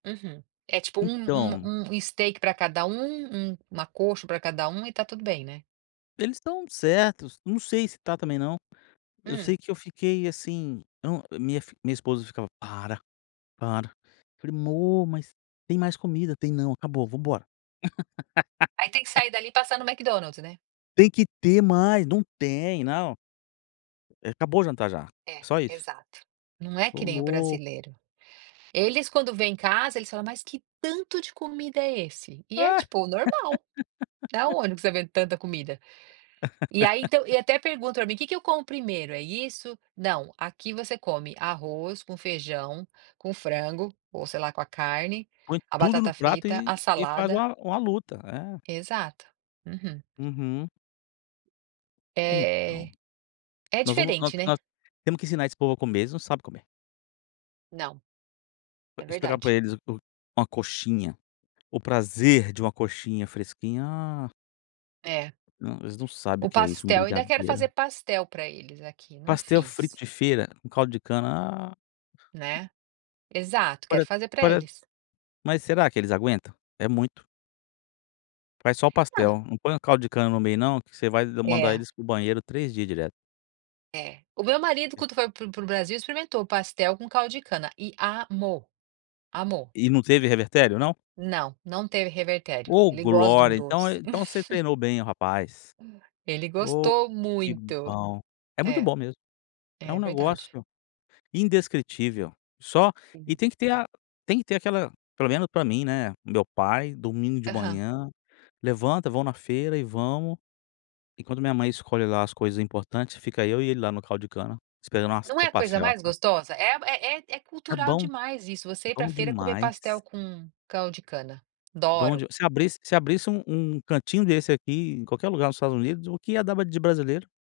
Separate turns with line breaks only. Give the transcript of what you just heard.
Uhum, é tipo um
Então
um um steak pra cada um, um uma coxa pra cada um e tá tudo bem, né.
Eles estão certos, não sei se está também não. Eu
Hum.
sei que eu fiquei assim eu não, minha fi minha esposa ficava: "Para, para". Eu falei: "Mô, mas tem mais comida". "Tem não, acabou, vamos embora".
Aí tem que sair dali e passar no McDonald's, né?
"Tem que ter mais". "Não tem, não". "É, acabou o jantar já.
É,
Só isso".
exato. Não é que
"Estou
nem o
louco".
brasileiro. Eles quando vêm em casa, eles falam, mas que tanto de comida é esse? E é,
Ah.
tipo, normal: "Da onde você tá vendo tanta comida?". E aí, então e até perguntam para mim: "Que que eu como primeiro, é isso?". "Não, aqui você come arroz com feijão, com frango, ou sei lá com a carne,
Põe
a
tudo no
batata
prato
frita,
e
a
e faz
salada"
uma uma luta, é.
Exato. Uhum.
Uhum. Então,
É, é
nós vamos nós
diferente, né.
nós temos que ensinar esse povo a comer. Eles não sabem comer.
Não. É
Explicar
verdade.
para eles o o uma coxinha, o prazer de uma coxinha fresquinha. Ah!
É.
Não, eles não sabem o
O
que é isso. Um
pastel ainda quero fazer
brigadeiro.
pastel para eles aqui. Não
Pastel frito
fiz.
de feira, um caldo de cana. Ah!
Né. Exato,
Pare
quero fazer para
pare
eles.
mas será que eles aguentam? É muito. Faz só o
Ah.
pastel. Não põe o caldo de cana no meio não que você vai mandar
É.
eles para o banheiro 3 dia direto.
É. O meu marido quando foi para o para o para o Brasil experimentou pastel com caldo de cana e amou, amou.
E não teve revertério não?
Não, não teve revertério.
Oh,
Ele gosta de um
glória! Então é
doce.
então você treinou bem o rapaz.
Ele
Oh,
gostou
que
muito.
bom. É muito
É,
bom mesmo. É um
é verdade.
negócio indescritível. Só e
Uhum.
tem que ter a tem que ter aquela, pelo menos para mim, né, o meu pai, domingo de
Aham.
manhã, levanta, vão na feira e vamos. Enquanto minha mãe escolhe lá as coisas importantes, fica eu e ele lá no caldo de cana, esperando
Não é a coisa mais
[unintelligible]
gostosa? É é é é
É
cultural
bom,
demais isso, você ir para
bom
feira comer
demais.
pastel com caldo de cana.
Bom
Adoro.
de se abrisse se abrisse um um cantinho desse aqui, em qualquer lugar nos Estados Unidos, o que ia dava de brasileiro.